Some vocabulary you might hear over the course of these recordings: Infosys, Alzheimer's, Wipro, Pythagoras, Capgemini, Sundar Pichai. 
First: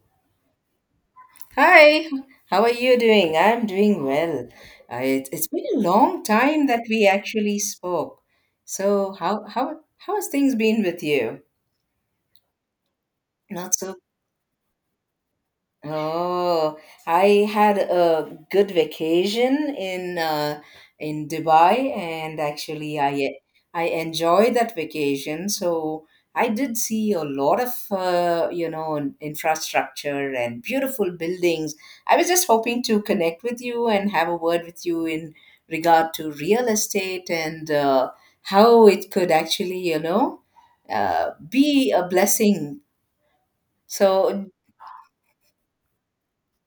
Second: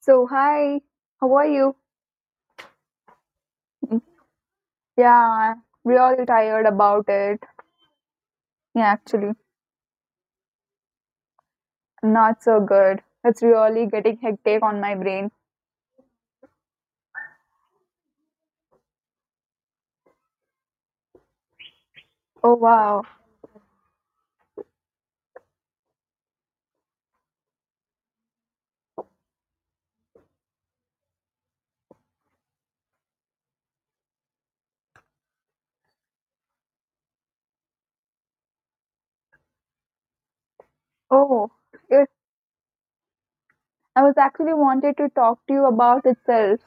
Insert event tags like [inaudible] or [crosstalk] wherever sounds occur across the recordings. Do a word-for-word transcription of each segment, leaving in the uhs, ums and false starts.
So, hi, how are you? Hi, how are you doing? I'm Mm, doing well. Uh, it, it's Yeah, been a long really time tired that we about it. actually spoke. Yeah, So actually, how how how has things been with you? not so good. It's Not really so getting hectic on my brain. Oh, I had a good vacation in uh, in Dubai, and Oh, actually, wow. I I enjoyed that vacation. So I did see a lot of uh, you know infrastructure and beautiful buildings. I was just hoping to connect with you and have a word with you in regard to real estate and uh, how it could actually you know uh, Oh, be a it, blessing. I was So actually wanted to talk to you about itself.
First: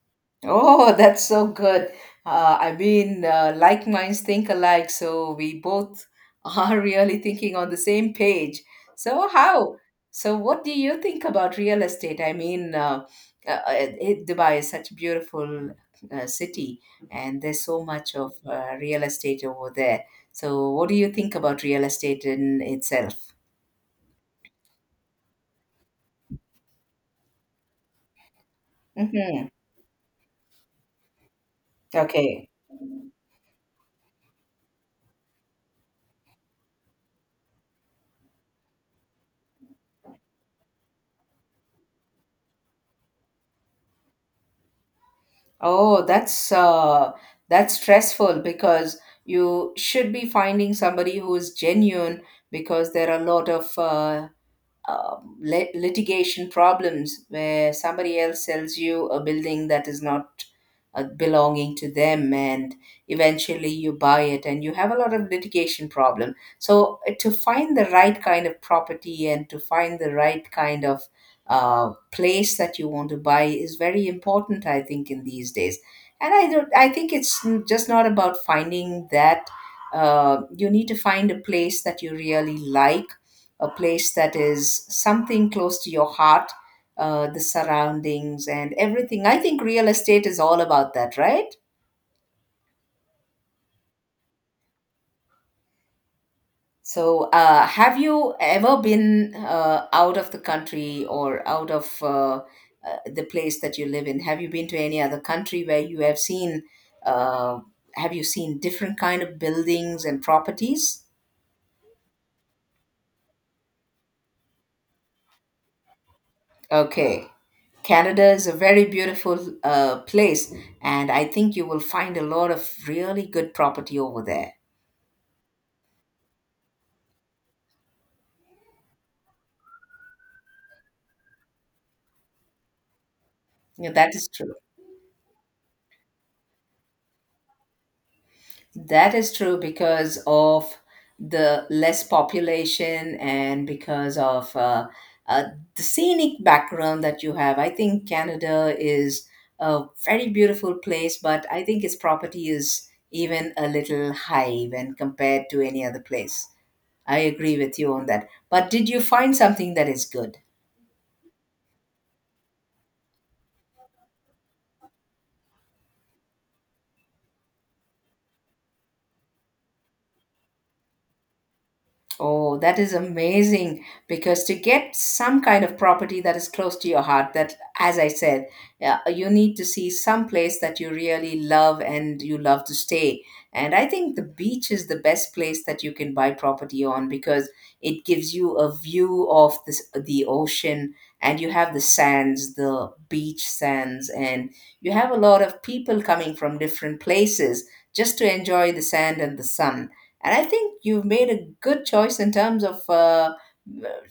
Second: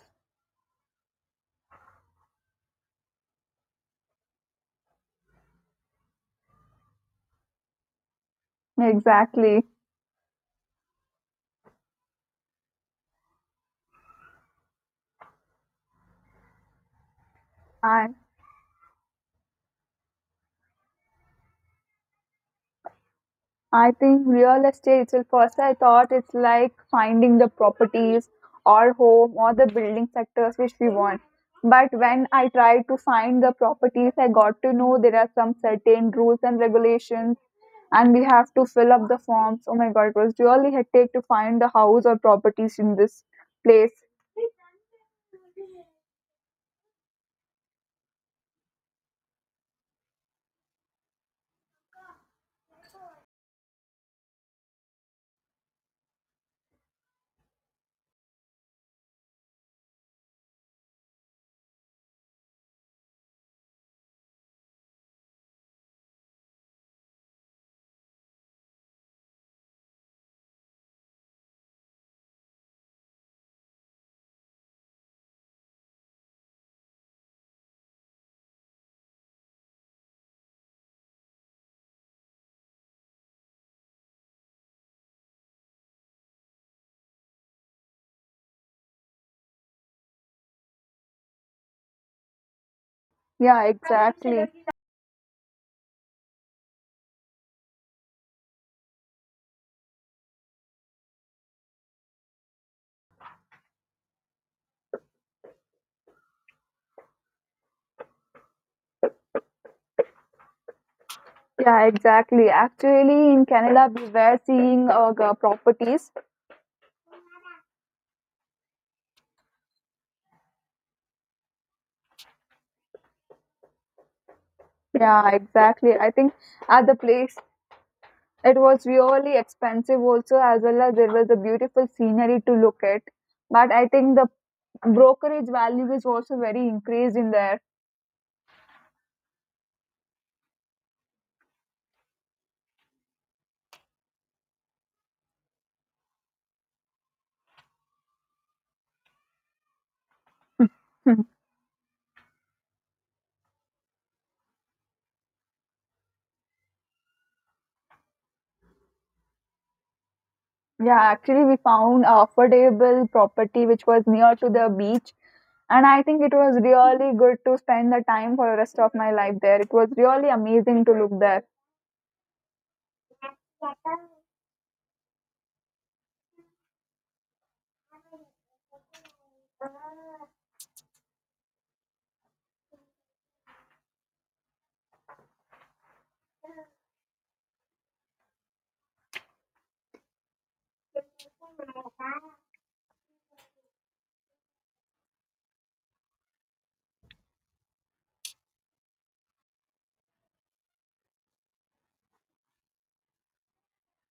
Oh, that's so good. Uh, I mean, uh, like minds think alike, so we both [laughs] are really thinking on the same page. So, Exactly. how? So, what do you think about real estate? I mean, uh, uh, uh, it- Dubai is such a beautiful uh, city, and there's so I much of uh, real estate over there. So, what do you think about real estate in itself? I think real estate itself, first I thought it's like finding the properties or home Hmm. or the building sectors which we want. But when Okay. I tried to find the properties, I got to know there are some certain rules and regulations and we have to fill up the forms. Oh my god, it was really hectic to find the house or properties in this place. Oh, that's uh, that's stressful because you should be finding somebody who is genuine because there are a lot of uh, um, lit- litigation problems where somebody else sells you a building that is not uh, belonging to them, and eventually you buy it and you have a lot of litigation problem. So uh, to find the right kind of property and to find the right kind of uh, place that you want to buy is very important, I think, in these days. And I don't I think it's n- just not about finding that. Uh, you need to find a place that you really like, a place that is something close to your heart, uh, the surroundings and everything. I think real estate is all about that, right? Yeah, exactly. So, uh, have you ever been uh, out of the country or out of uh, uh, the place that you live in? Have you been to any other country where you have seen? Uh, have you seen different kind of buildings and properties? Yeah, exactly. Actually, in Canada, we were seeing uh, g- properties. Okay. Canada is a very beautiful uh, place, and I think you will find a lot of really good property over there. Yeah, exactly. I think at the place it was really expensive also, as well as there was a beautiful scenery to look at. But I Yeah, that think is the true. brokerage value is also very increased in there. That is true because of the less population and because of uh, uh, the scenic background that you have. I think Canada is a very beautiful place, [laughs] but I think its property is even a little high when compared to any other place. I agree with you on that. But did you find something that is good? Yeah, actually, we found a affordable property which was near to the beach, and I think it was really good to spend the time for the rest of my life there. It was really amazing to look there. Oh, that is amazing because to get some kind of property that is close to your heart, that, as I said, yeah, you need to see some place that you really love and you love to stay. And I think the beach is the best place that you can buy property on because it gives you a view of this, the ocean, and you have the sands, the beach sands, and you have a lot of people coming from different places just to enjoy the sand and the sun. And I think you've made a good choice in terms of uh,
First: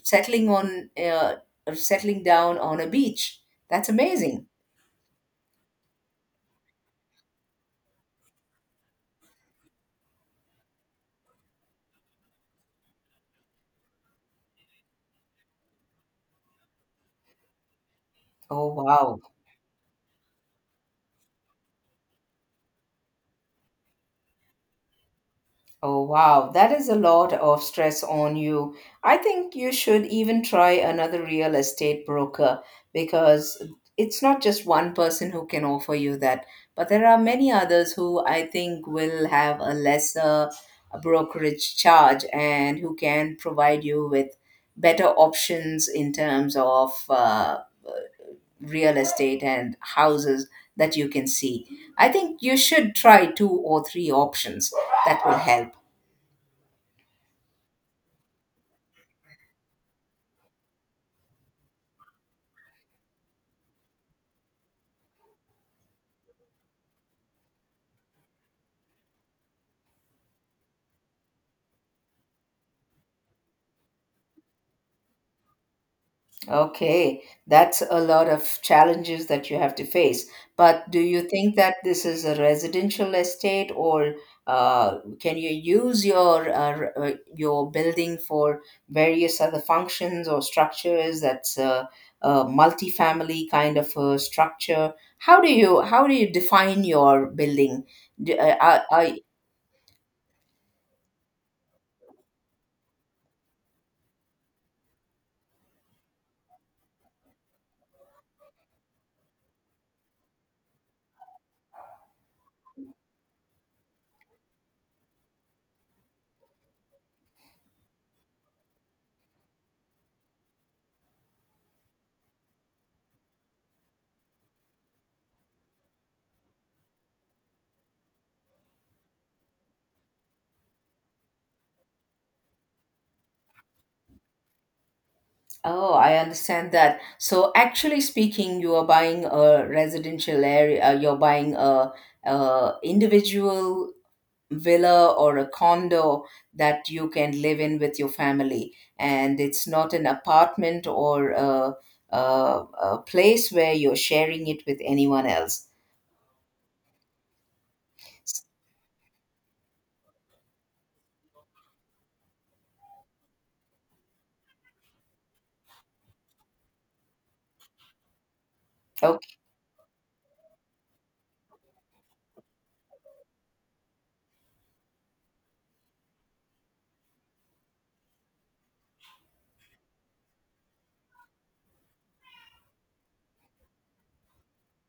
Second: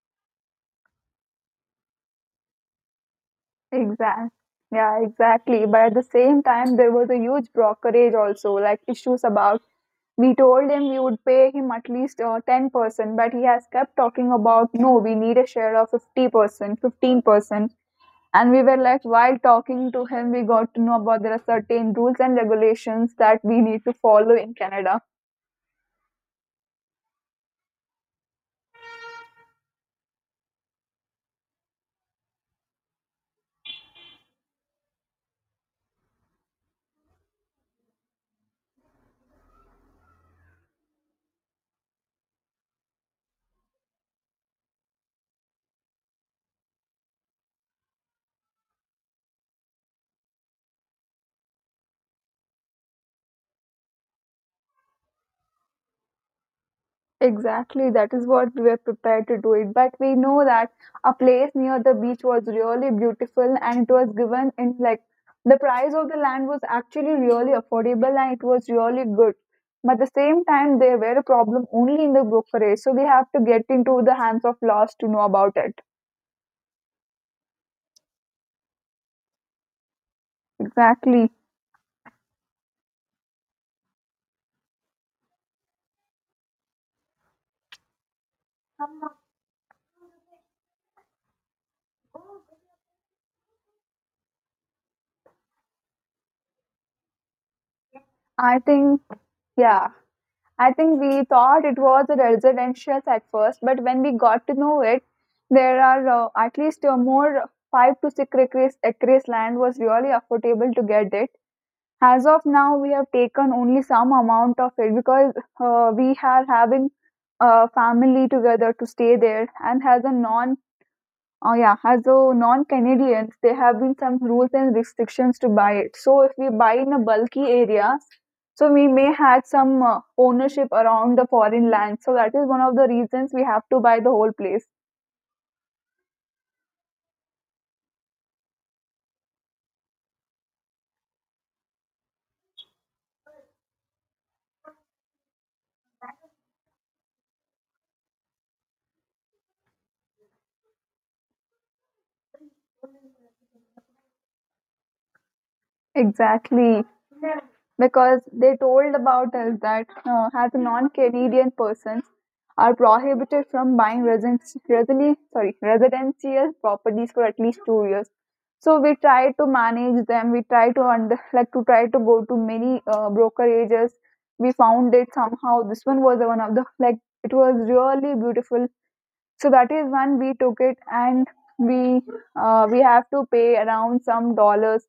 settling on uh, settling down on a beach. That's Exactly. amazing. Yeah, exactly. But at the same time, there was a huge brokerage also, like issues about. We told him we would pay him at least uh, ten percent, but he has kept talking about no, we need a share of fifty percent, fifteen percent. And we oh were like, wow while talking to him, we got to know about there are certain rules and regulations that we need to follow in Canada. Oh, wow, that is a lot of stress on you. I think you should even try another real estate broker because it's not just one person who can offer you that, but there are many others who I think will have a lesser brokerage charge and who can provide you with better options in terms of uh, real estate and houses that you can see. I think you should try two or three options that will help. Exactly, that is what we were prepared to do it. But we know that a place near the beach was really beautiful and it was given in like the price of the land was actually really affordable and it was really good. But at the same time, they were a problem only in the brokerage. So we have to get into the hands of laws to know about it. Okay, that's a lot of challenges that you have to face. But do you Exactly. think that this is a residential estate, or uh, can you use your uh, r- uh, your building for various other functions or structures? That's a, a multi-family kind of a structure. How do you how do you define your building? Do, uh, I are, think, are yeah, I think we thought it was a residential at first, but when we got to know it, there are uh, at least uh, more five to six acres, acres land was really affordable to get it. As of now, we have taken only some amount of it because uh, we are having a family together to stay there, and as a non oh yeah, as a non-Canadians, there have been some rules and restrictions to buy it. So if we buy in a bulky area, so we may have some uh, ownership around the foreign land. So that is one of the reasons we have to buy the whole place. Oh, I understand that. So, actually speaking, you are buying a residential area, uh, you're buying a, a individual villa or a condo that you can live in with your family. And it's not an apartment or a, a, a place where you're sharing it with anyone else. Exactly, because they told about us that uh, as non-Canadian persons are prohibited from buying residence, resili, sorry, residential properties for at least two years. So we try to manage them. We try to under, like to try to go to many uh, brokerages. We found it somehow. This one was one of the like it was really beautiful. So that is when we took it and we uh, we have to pay around some dollars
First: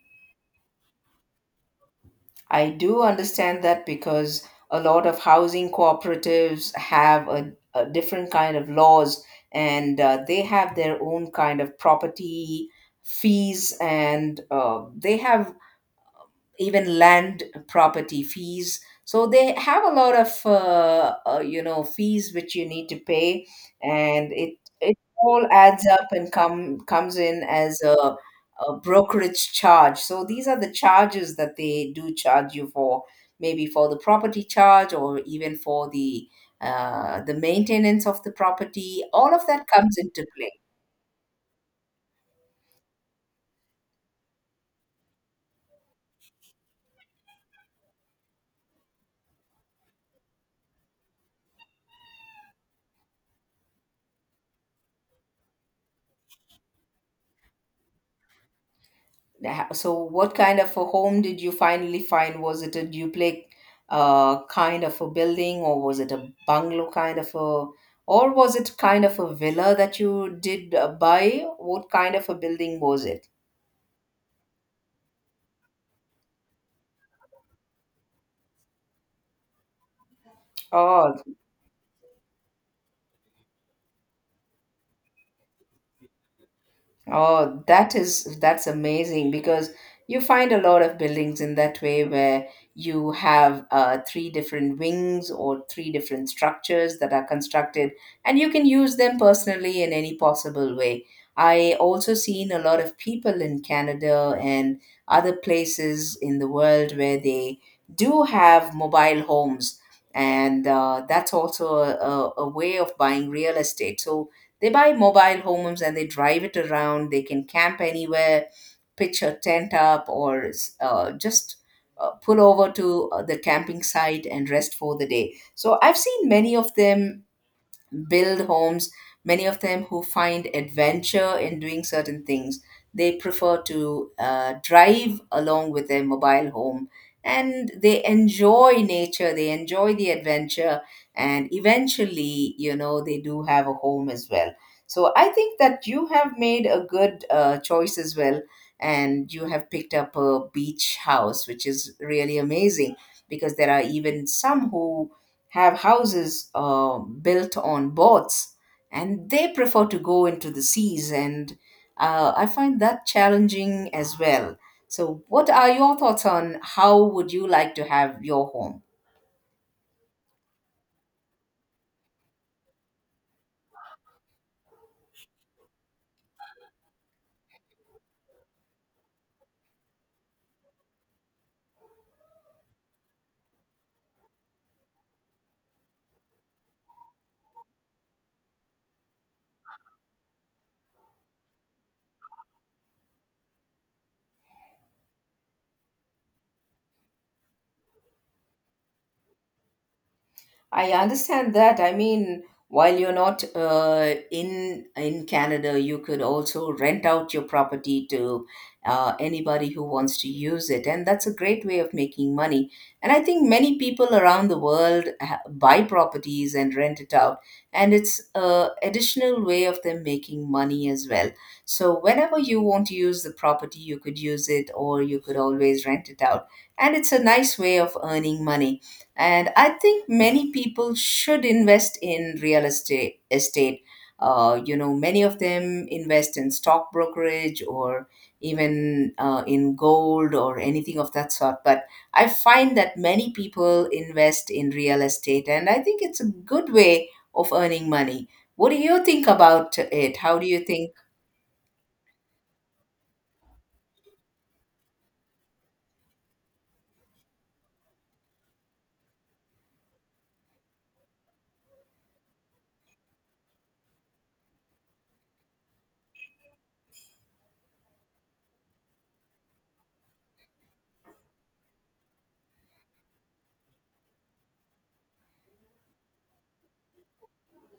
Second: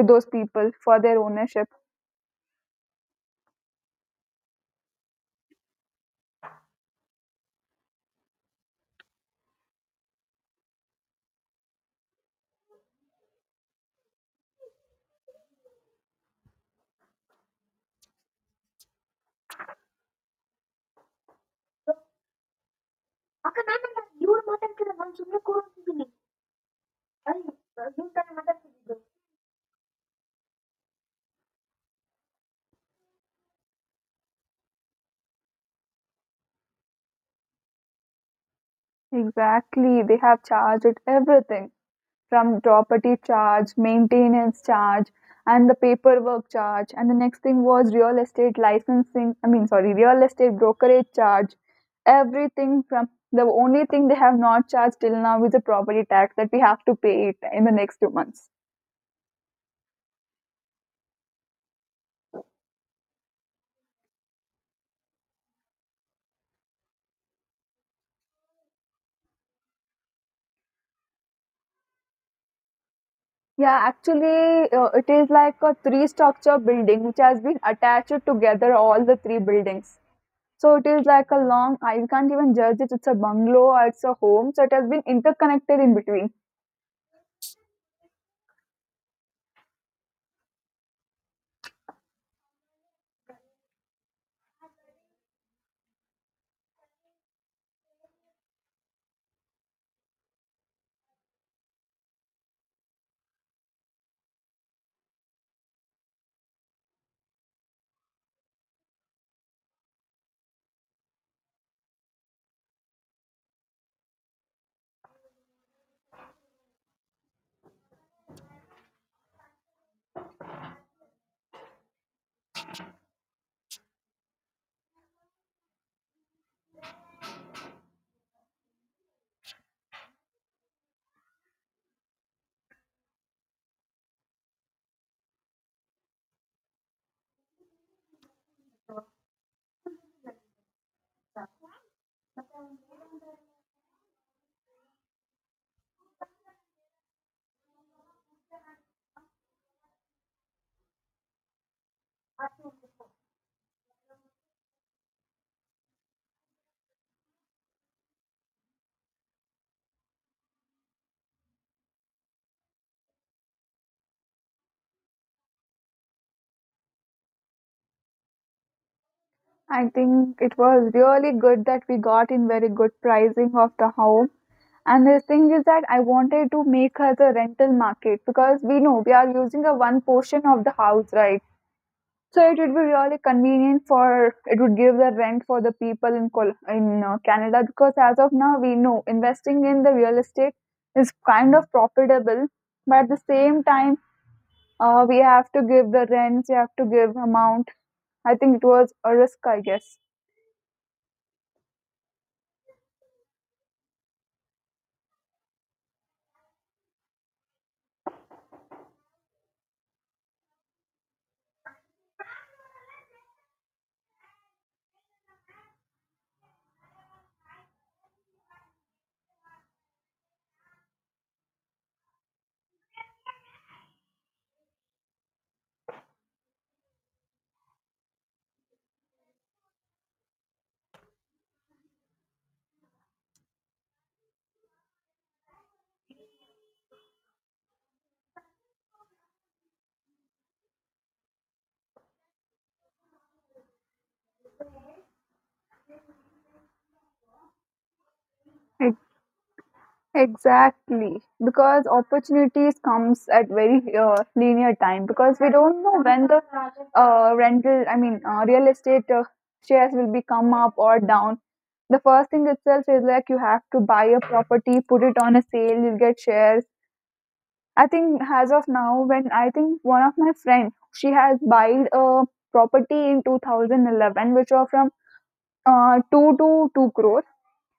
to those people for their ownership. I do understand that because a lot of housing cooperatives have a, a different kind of laws, and uh, they have their own kind of property fees, and uh, they have even land property fees. So they have a lot of uh, uh, you know fees which you need to pay, and it it all adds up and come comes in as a, a brokerage charge. So these are the charges that they do charge you for, maybe for the property charge or even for the uh, the maintenance of the property. All of that comes Exactly, they into have play. charged it everything from property charge, maintenance charge, and the paperwork charge. And the next thing was real estate licensing, I mean, sorry, real estate brokerage charge. Everything from the only thing they have not charged till now is the property tax that we have to pay it in the next two months. Ha- So, what kind of a home did you finally find? Was it a duplex uh, kind of a building, or was it a bungalow kind of a, or was it kind of a villa that you did uh, buy? What kind of a building was it? Yeah, actually, uh, it is like a three structure building which has been attached together, all the three buildings. So it is Oh, like a long, I can't even judge it. It's a bungalow or it's a home. So it has been interconnected in between. Oh, that is that's amazing because you find a lot of buildings in that way where you have uh, three different wings or three different structures that are constructed, and you can use them personally in any possible way. I also seen a lot of people in Canada and other places in the world where they do have mobile homes, and uh, that's also a, a, a way of buying real estate. So they buy mobile homes and they drive it around. They can camp anywhere, pitch a tent up, or uh, just uh, pull over to uh, the camping site and rest for the day. So I've seen many of them build homes, many of them who find adventure in doing certain things. They prefer to uh, drive along with their mobile home, and they enjoy nature, they enjoy the adventure, and eventually, you know, they do have a home as well. So I think that you have made a good uh, choice as well, and you have picked up a beach house, which is really amazing because there are even some who have houses uh, built on boats and they prefer to go into the seas. And uh, I find that challenging as well. So what are your thoughts on how would you like to have your home? I think it was really good that we got in very good pricing of the home. And the thing is that I wanted to make her the rental market because we know we are using a one portion of the house, right? So it would be really convenient for it would give the rent for the people in Col- in uh, Canada because as of now we know investing in the real estate is kind of profitable, but at the same time Uh, we have to give the rents, we have to give amount. I think it was a risk, I guess. I understand that. I mean, while you're not uh, in in Canada, you could also rent out your property to uh, anybody who wants to use it, and that's a great way of making money. And I think many people around the world ha- buy properties and rent it out, and it's a additional way of them making money as well. So whenever you want to use the property, you could use it, or you could always rent it out, and it's a nice way of earning money. And I think many people should invest in real estate estate uh, you know Many of them invest in stock brokerage or even uh, in gold or anything of that sort, but I find that many people invest in real estate and I think it's a good way of earning money. What do Ex- you think about it? How do you think? Exactly, because opportunities comes at very uh, linear time because we don't know when the uh, rental, I mean, uh, real estate uh, shares will be come up or down. The first thing itself is like you have to buy a property, put it on a sale, you'll get shares. I think as of now, when I think one of my friend, she has buyed a property in two thousand eleven, which was from uh, two to two crore,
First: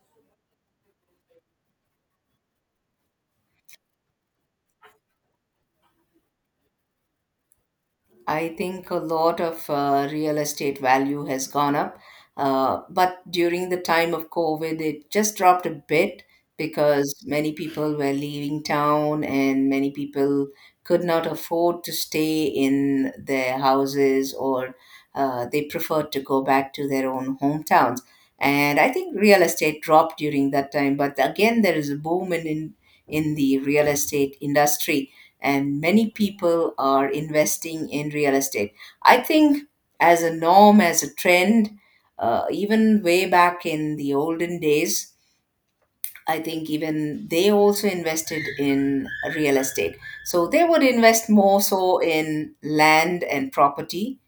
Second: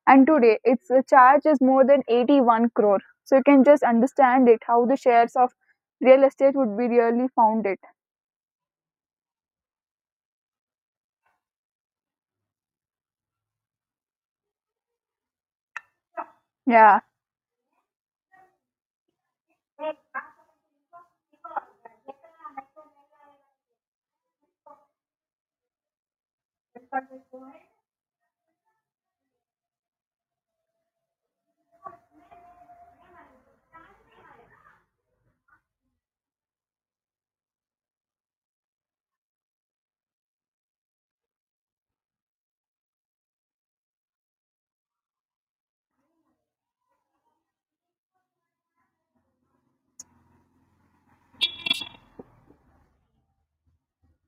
and today its uh, charge is more than eighty-one crore, so you can just understand it how the shares of real estate would be really founded. I think a lot of uh, real estate value has gone up, uh, but during the time of COVID, it just dropped a bit Yeah, because many people were leaving town and many people could not afford to stay in their houses, or uh, they preferred to go back to their own hometowns. And I think real estate dropped during that time, but again, there is a boom in in, in the real estate industry, and many people are investing in real estate. I think as a norm, as a trend, uh, even way back in the olden days, I think even they also invested in real estate. So they would invest more so in land and property,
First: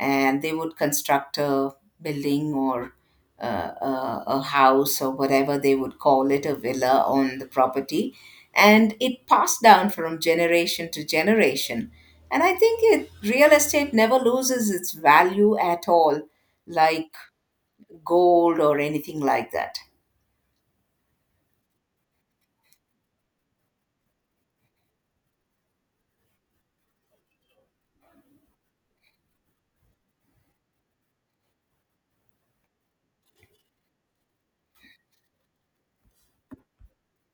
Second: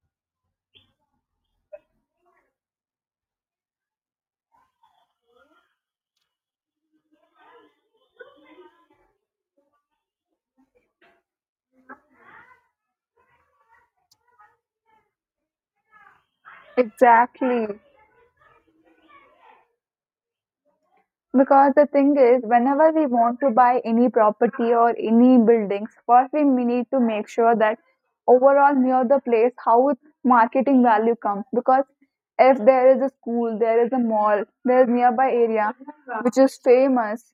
and they would construct a building, or uh, a, a house, or whatever they would call it, a villa on the property. And it passed down from generation to generation. And I think it, real estate never loses its value at all, like exactly, gold or anything like that. because the thing is whenever we want to buy any property or any buildings, first we need to make sure that overall near the place how its marketing value comes. Because if there is a school, there is a mall, there is nearby area which is famous,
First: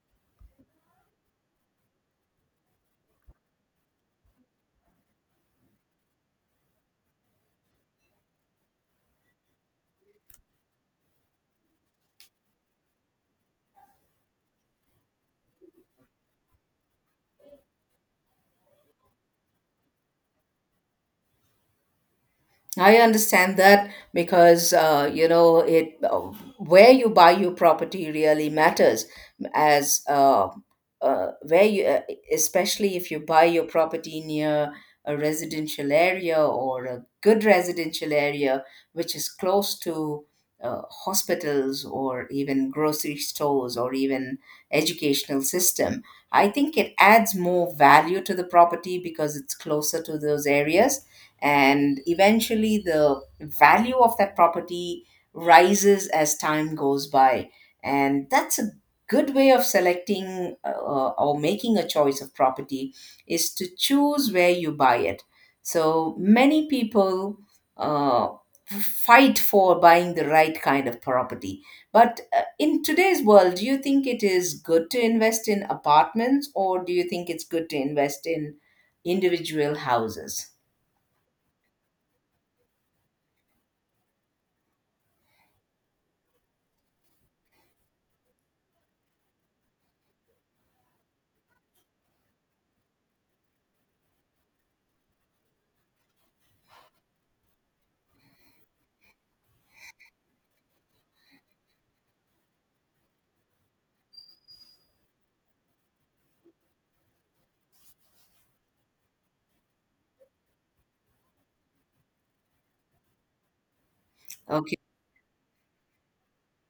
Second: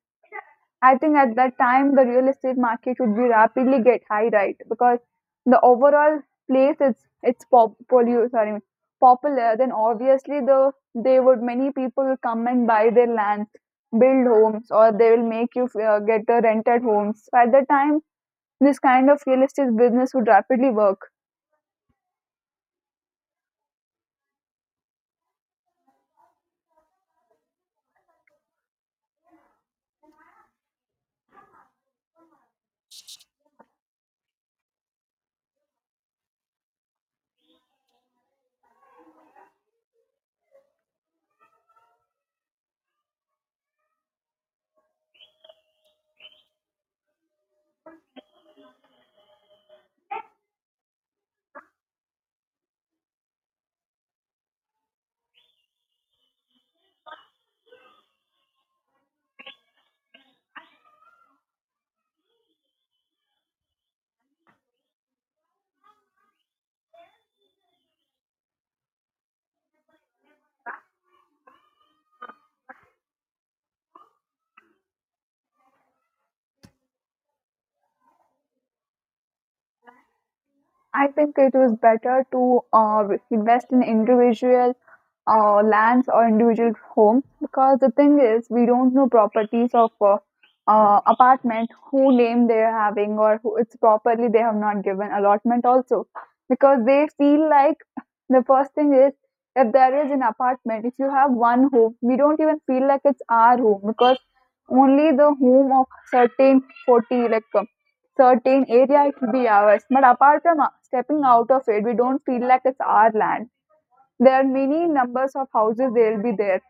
I think at that time the real estate market would be rapidly get high, right? Because the overall place is it's pop polu- sorry, popular, then obviously the they would many people will come and buy their lands, build homes, or they will make you uh, get the rented homes. So at that time, this kind of real estate business would rapidly work. I understand that because uh, you know it uh, where you buy your property really matters as uh, uh, where you uh, especially if you buy your property near a residential area or a good residential area which is close to uh, hospitals or even grocery stores or even educational system. I think it adds more value to the property because it's closer to those areas, and eventually the value of that property rises as time goes by. And that's a good way of selecting uh, or making a choice of property is to choose where you buy it. So many people uh, fight for buying the right kind of property. But uh, in today's world, do you think it is good to invest in apartments, or do you think it's good to invest in individual houses? I think it was better to uh, invest in individual uh, lands or individual homes because the thing is we don't know properties of uh, uh, apartment who name they are having or who it's properly they have not given allotment also because they feel like the first thing is if there is an apartment, if you have one home, we don't even feel like it's our home because only the home of certain forty like uh, certain area it will be ours, but apart from uh, stepping out of it we don't feel like it's our land. There are Okay. many numbers of houses they'll be there.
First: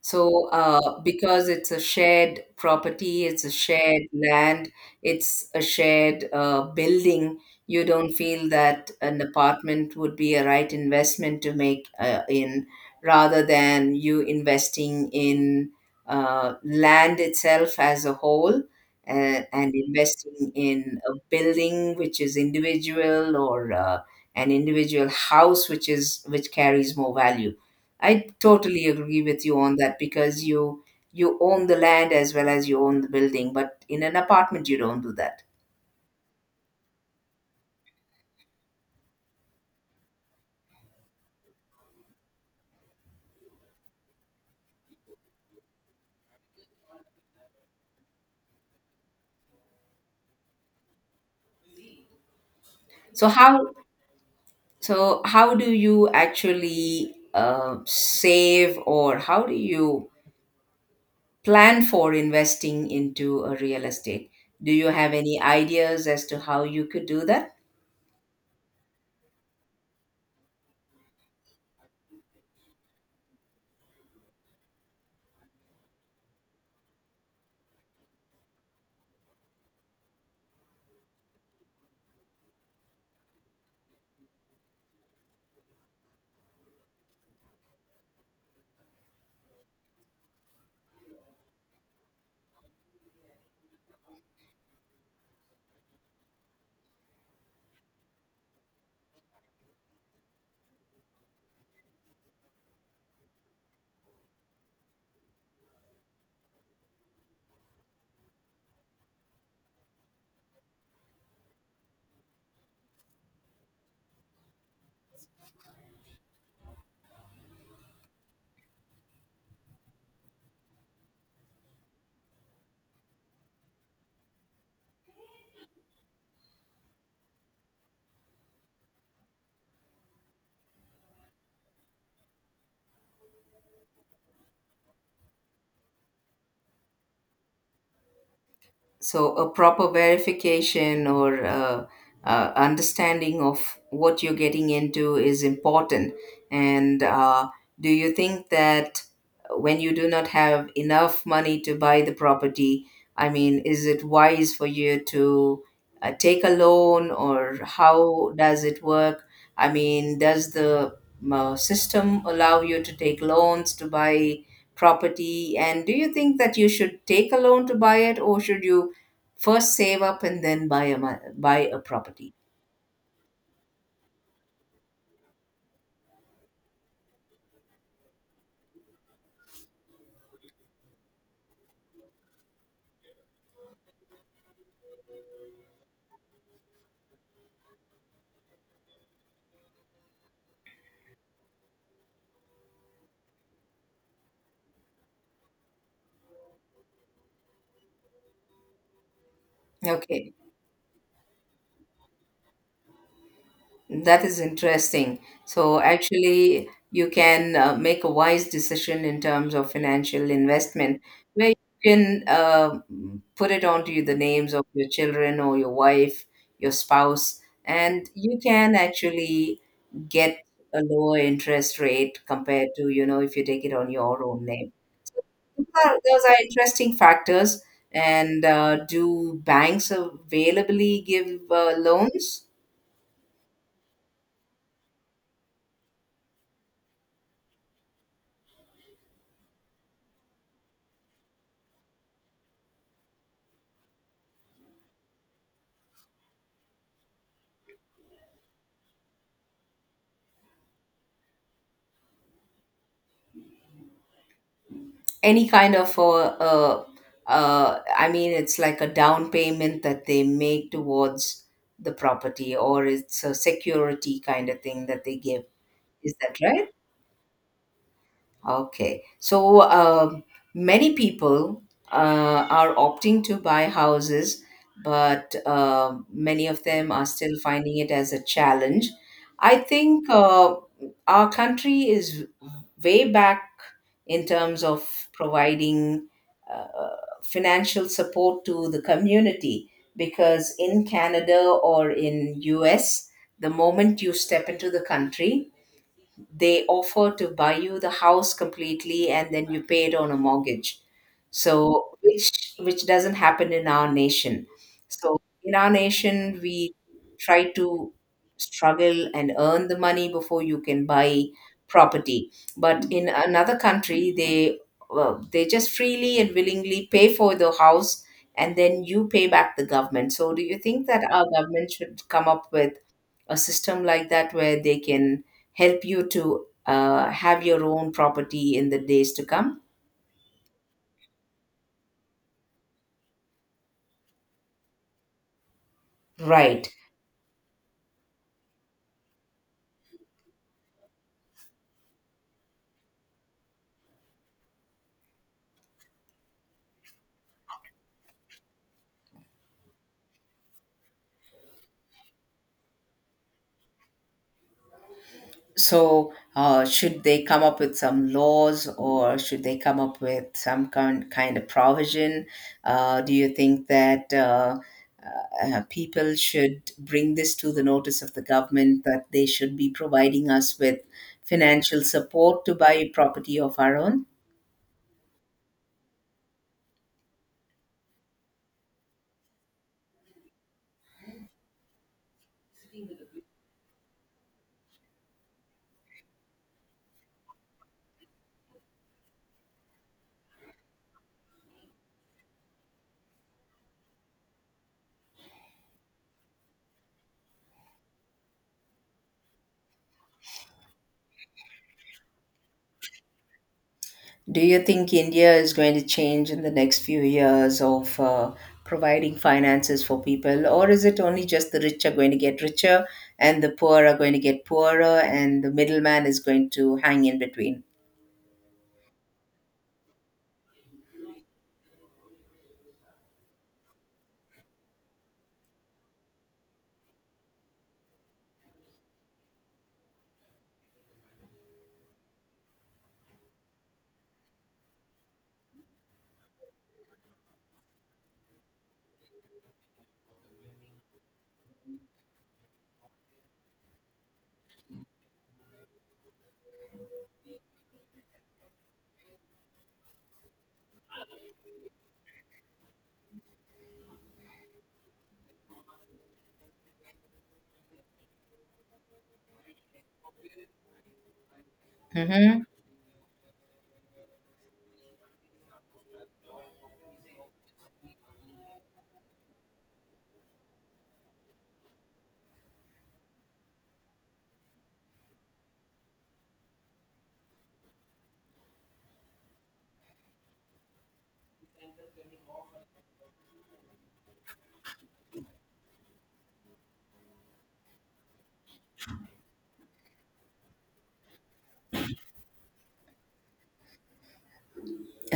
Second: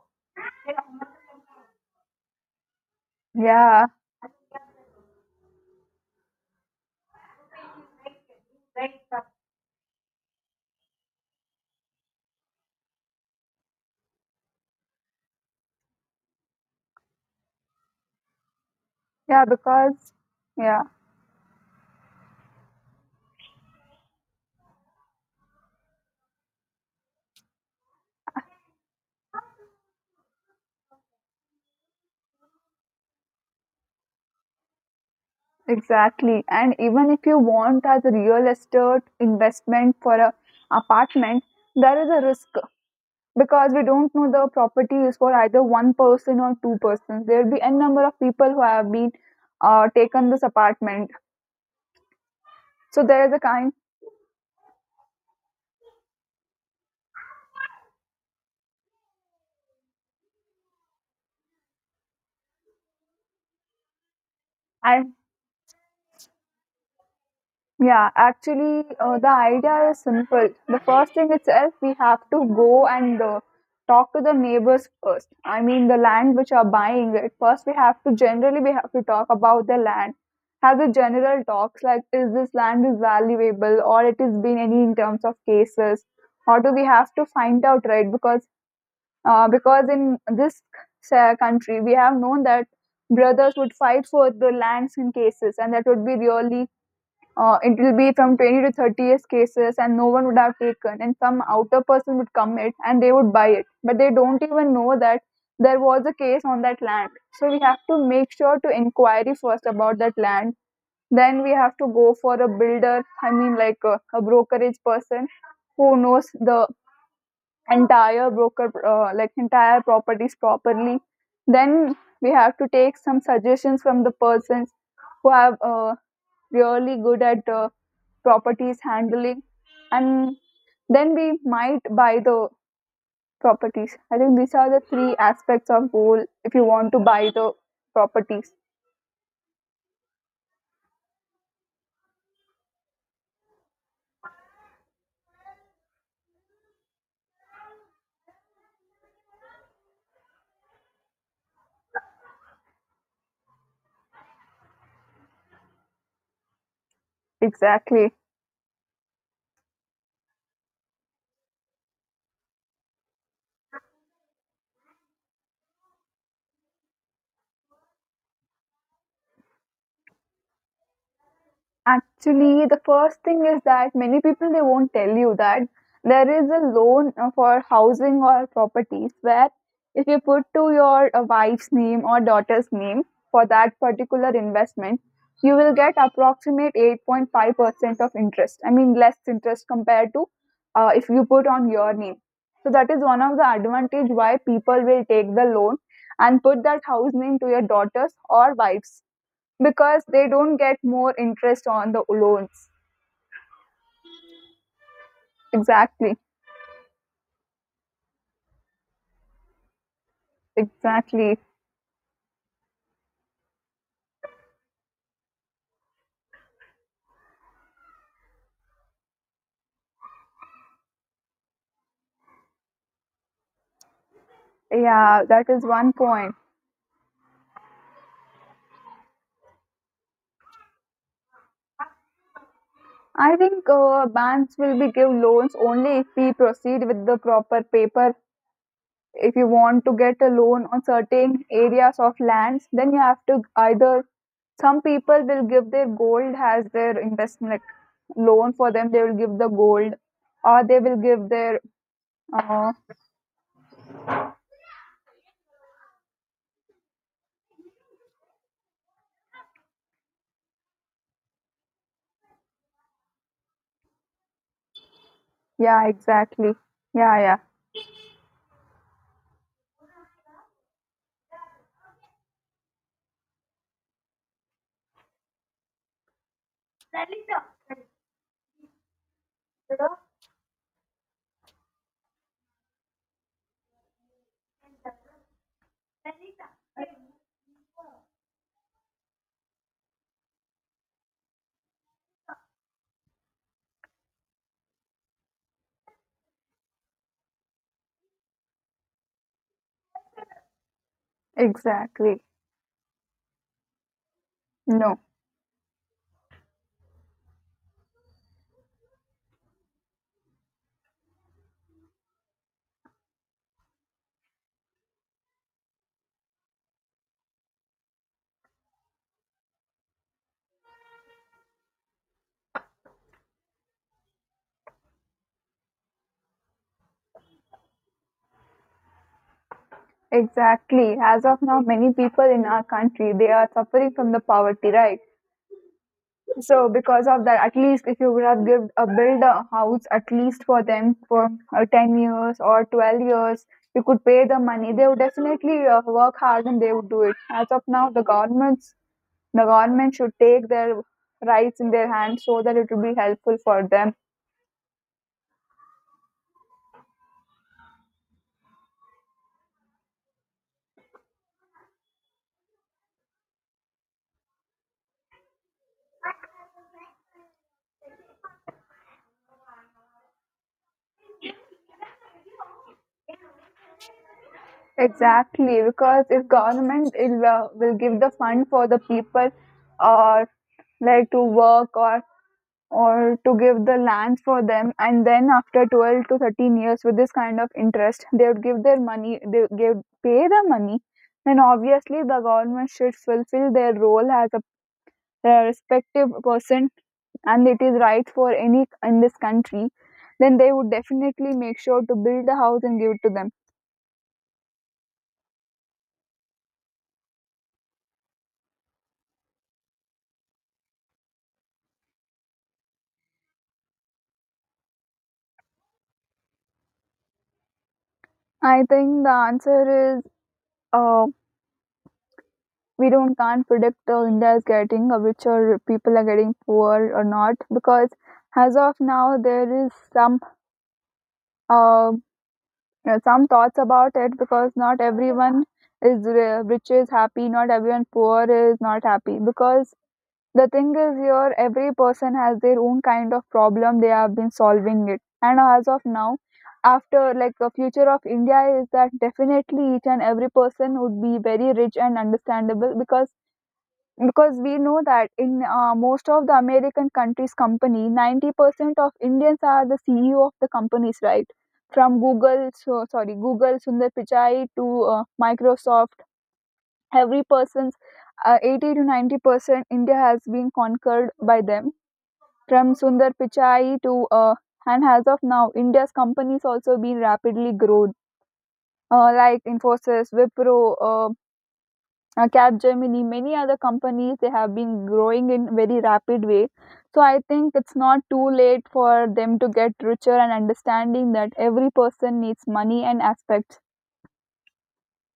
So, uh, because it's a shared property, it's a Yeah. shared land, it's a shared uh, building, you don't feel that an apartment would be a right investment to make uh, in, rather than you investing in uh, land itself as a whole, uh, Yeah and because investing yeah, in a building which is individual, or uh, an individual house which is which carries more value. I totally agree with you on that because you you own the land as well as you own the building, but in an apartment you don't do that. exactly. And even if you want as a real estate investment for a apartment, there is a risk because we don't know the property is for either one person or two persons. There will be n number of people who have been uh, taken this apartment. So there So is a how kind. so how do you actually uh, save, or how do you plan for investing into a real estate? Do you I have any ideas as to how you could do that? Yeah, actually, uh, the idea is simple. The first thing itself, we have to go and uh, talk to the neighbors first. I mean, the land which are buying it. First, we have to generally we have to talk about the land. Have the general talks like, is this land is valuable or it is been any in terms of cases, or do we have to find out, right? Because uh, because in this uh, country, we have known that brothers would fight for the lands in cases, and that would be really uh, it will be from twenty to thirty years cases, and no one would have taken, and some outer person would come it and they would buy it, but they don't even know that there was a case on that land. So we have to make sure to inquiry first about that land. Then we have to go for a builder I mean like a, a brokerage person who knows the entire broker uh, like entire properties properly. Then we have to take some suggestions from the persons who have uh, really good at uh, properties handling, and then we might buy the properties. I think these are the three aspects of goal if you want to buy the properties. So a proper verification or uh, uh, understanding of what you're getting into is important. And uh, do you think that when you do not have enough money to buy the property, I mean, is it wise for you to uh, take a loan, or Exactly. how does it work? I mean, does the uh, system allow you to take loans to buy property, and do you think that you should take a loan to buy it, or should you first save up and then buy a mo- buy a property? Actually, the first thing is that many people they won't tell you that there is a loan uh, for housing or properties where if you put to your uh, wife's name or daughter's name for that particular investment, you will get approximate eight point five percent of interest. I mean, less interest compared to uh, if you put on your name. So that is one of the advantage why people will take the loan and put that house name to your daughter's or wife's, because they Okay, don't get more interest on the loans. that is interesting. So Exactly, actually, you can uh, make a wise decision in terms of financial investment, exactly. where you can uh, put it onto the names of your children or your wife, your spouse, and you can actually get a lower interest rate compared to, you know, if you take it on your own name. Yeah, that is one Well, those point. are interesting factors. And uh, do banks availably give uh, loans? I think uh, banks will be give loans only if we proceed with the proper paper. If you want to get a loan on certain areas of lands, then you have to either some people will give their gold as their investment like, loan for them. They will give the gold, or they will give their uh, Any kind of, uh, uh, uh, I mean, it's like a down payment that they make towards the property, or it's a security kind of thing that they give. yeah, Is that exactly, right? yeah, Okay. So um many people uh, are opting to buy houses, but uh, many of them are still finding it as a challenge. I think uh, our country is way back in terms of providing uh, financial support to the community, because in Canada or in U S, the moment you step into the country, they offer to buy you the house completely and then you pay it on a mortgage. yeah, So exactly. which which doesn't happen in our nation. No. So in our nation we try to struggle and earn the money before you can buy property, but in another country they, well, they just freely and willingly pay for the house and then you pay back the government. So do you think that our government should come up with a system like that where they can help you to uh, have your own property in the days to come? Exactly. As of now, many people in our country they are suffering from the poverty, right? So Right. because of that, at least if you would have give a build a house at least for them for uh, ten years or twelve years, you could pay the money. They would definitely uh, work hard and they would do it. As of now, the governments the government should take their rights in their hands so that it will be helpful for them. So, uh, should they come up with some laws, or should they come up with some kind, kind of provision? Uh, do you think that uh, uh, uh, people should bring this to the notice of the government, that they should be providing us with financial support to buy property of our own? Exactly, because if government it will, uh, will give the fund for the people or like to work or or to give the lands for them, and then after twelve to thirteen years with this kind of interest they would give their money, they would give pay the money, then obviously the government should fulfill their role as a their respective person, and it is right for any in this country, then they would definitely make sure to build a house and give it to them. Do you think India is going to change in the next few years of uh, providing finances for people, or is it only just the rich are going to get richer and the poor are going to get poorer and the middleman is going to hang in between? I think the answer uh, we don't can't predict uh, India is getting uh, rich or people are getting poor or not, because as of now there is some uh, uh, some thoughts about it because not everyone is ri- rich is happy, not everyone poor is not happy, because the thing is here every person has their own kind of problem they have been solving it. And as of now after like the future of India is that definitely each and every person would be very rich and understandable, because because we know that in uh, most of the American countries company ninety percent of Indians are the CEO of the companies, right, from Hmm. google so sorry, Google Sundar Pichai to uh, Microsoft. Every person's uh, eighty to ninety percent India has been conquered by them, from Sundar Pichai to uh, and as of now India's companies also been rapidly grown, uh, like Infosys, Wipro, uh, uh, Capgemini, many other companies, they have been growing in very rapid way. So I think it's not too late for them to get richer and understanding that every person needs money and aspects.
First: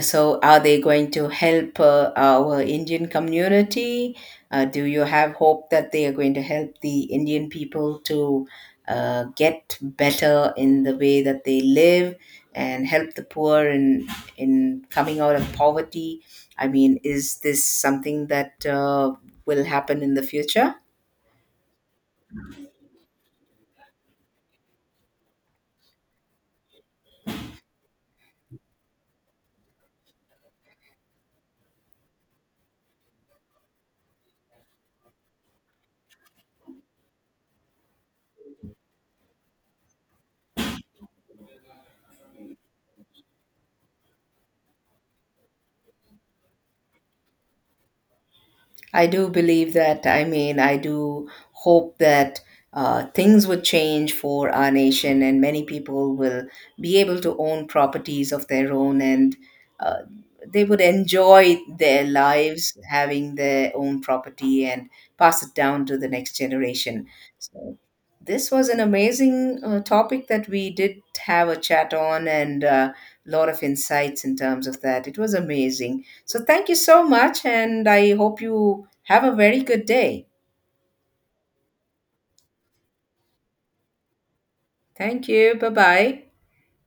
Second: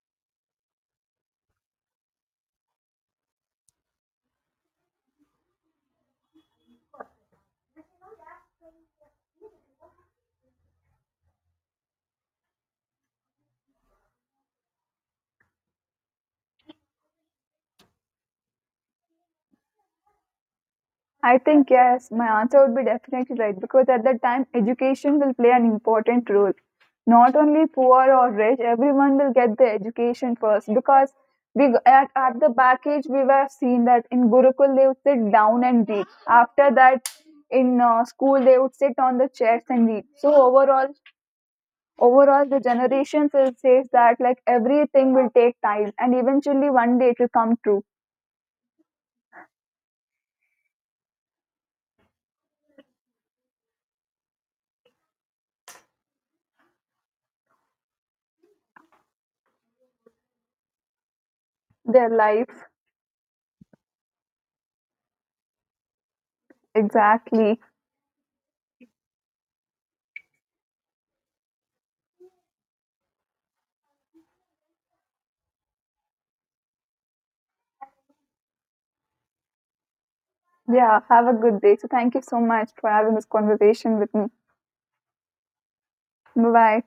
So, are they going to help uh, our Indian community? Uh, do you have hope that they are going to help the Indian people to uh, get better in the way that they live and help the poor in in coming out of poverty? I mean, is this something that uh, will happen in the future? I think yes, my answer would be definitely right because at that time education will play an important role. Not only poor or rich, everyone will get the education first because we at, at the back age we were seen that in Gurukul they would sit down and read. After that, in uh, school they would sit on the chairs and read. So overall, overall the generations still says that like everything will take time and eventually one day it will come true. I do believe that. I mean, I do hope that uh, things would change for our nation and many people will be able to own properties of their own and uh, they would enjoy their Their life lives having their own property and pass it down to the next generation. exactly. So, this was an amazing uh, topic that we did have a chat on, and uh, a lot of insights in terms of that. It was amazing. So thank you so much, and I hope you have a very good day. Yeah, have a good day. So, thank you so much for having this conversation with me. Thank you. Bye bye. Bye bye.